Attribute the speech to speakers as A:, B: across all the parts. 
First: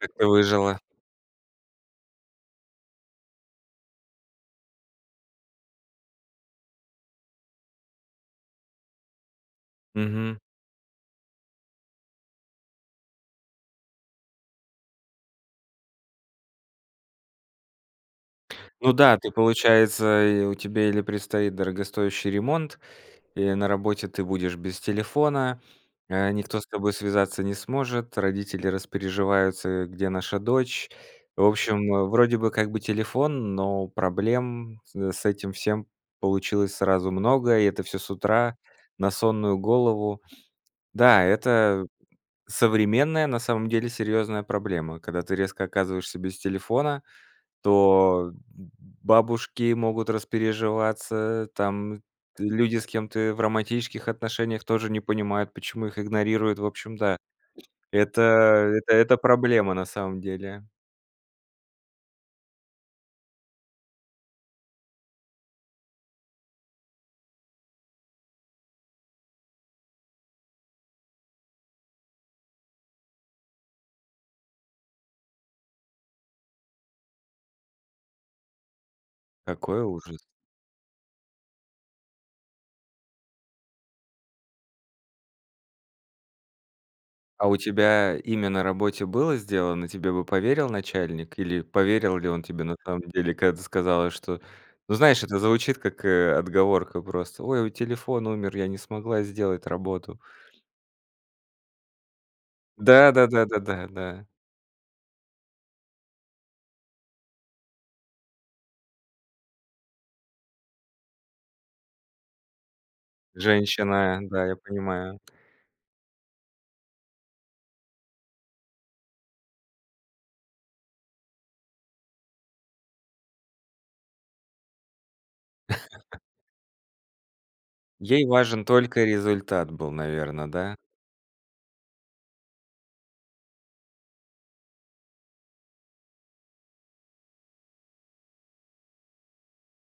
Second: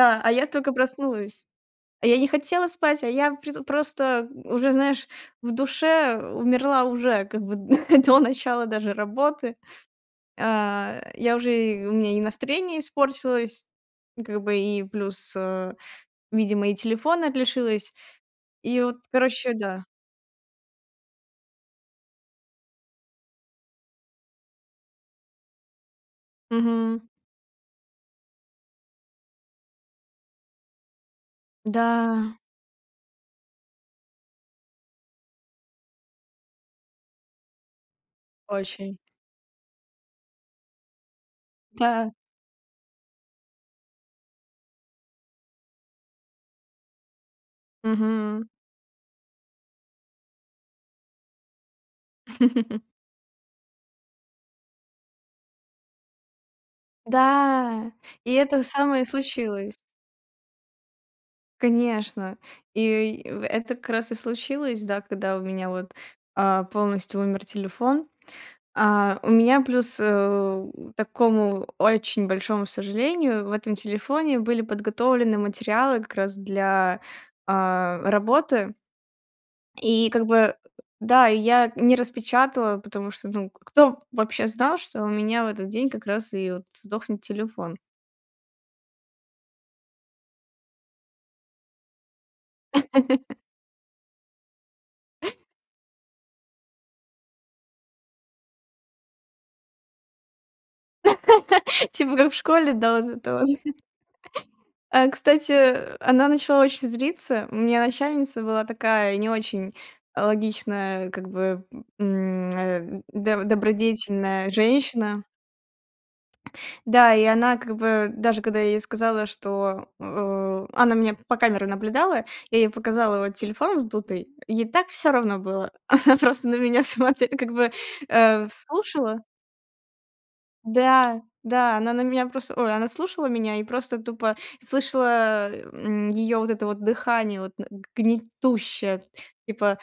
A: Как ты
B: а я тока
A: выжила?
B: проснулась. А я не хотела спать, а я преду просто уже, знаешь, в душе умерла уже как бы д до начала даже работы.
A: Мгм.
B: А, я уже и у меня и настроение испортилось. И как бы и плюс, э, видимо и телефона т лишилась. И
A: Ну
B: от
A: да, ты
B: короче, да.
A: получается, и у тебя или предстоит дорогостоящий ремонт, или на работе ты будешь без телефона. Э, никто с тобой
B: Мгм.
A: связаться не сможет, родители распереживаются: э, где наша дочь? В общем, э, вроде
B: Да.
A: бы как бы телефон, но проблем с с этим всем получилось сразу много, и это всё с утра
B: Очень.
A: на сонную голову. Да, это
B: Да.
A: современная, на самом деле, серьёзная проблема. Когда ты резко оказываешься без телефона, то
B: Мгм.
A: б б бабушки могут распереживаться, там люди с кем ты в романтических отношениях тоже не понимают, почему их игнорируют. В общем, да,
B: Да,
A: это
B: и это
A: это
B: самое
A: это проблема,
B: случилось.
A: на самом деле.
B: Конечно, и в это как раз и случилось, да, когда у меня вот, а, полностью умер телефон. А, у меня плюс, э, такому очень большому сожалению в этом телефоне были подготовлены материалы как раз для, а, работы.
A: Какой
B: И
A: ужас.
B: как бы, да, и я не распечатала, потому что ну кто вообще знал, что у меня в этот день как раз и вот сдохнет
A: А у
B: телефон?
A: тебя имя на работе было сделано? Тебе бы поверил начальник? Или поверил ли он тебе на самом деле? Когда ты сказала, что: ну знаешь, это звучит как, э, отговорка просто. Ой, вот телефон умер, я не смогла сделать работу.
B: Типа как в школе, да,
A: Да,
B: вот
A: да,
B: это
A: да,
B: вот.
A: да, да, да.
B: А кстати, она начала очень злиться. У меня начальница была такая не очень, э, логичная, как бы, м, э, доб
A: Женщина, да,
B: добродетельная
A: я понимаю.
B: женщина. Да, и она как бы даже когда я ей сказала, что, э она меня по камерам наблюдала, я ей показала вот телефон вздутый, ей так всё равно было. Она просто на меня смотре как бы,
A: Ей
B: э, в
A: важен только
B: слушала
A: результат был, наверно, да?
B: Да, да, она на меня просто, ой, она слушала меня и просто тупо слышала, м, её вот это вот дыхание, вот на г гнетущее, типа:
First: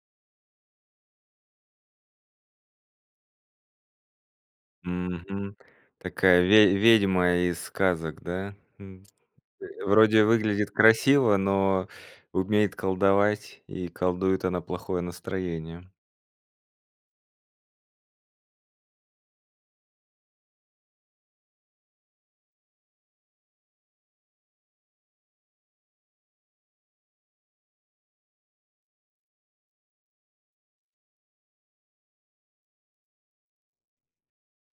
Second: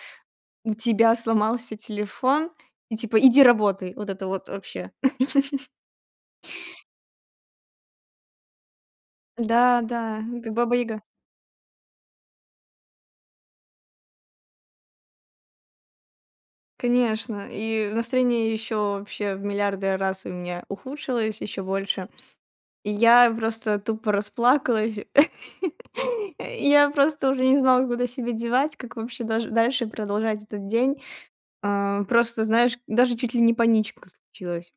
B: у тебя сломался телефон и типа иди работай. Вот это вот вообще.
A: Мгм. Такая ве ведьма из сказок, да, м? Э,
B: Да,
A: вроде и
B: да, как
A: выглядит
B: баба-яга.
A: красиво, но умеет колдовать. И колдует она плохое настроение.
B: Конечно, и настроение ещё вообще в миллиарды раз у меня ухудшилось ещё больше. И я просто тупо расплакалась. И я просто уже не знала, куда себя девать, как вообще даже дальше продолжать этот день. А, просто, знаешь, даже чуть ли не паничка случилась.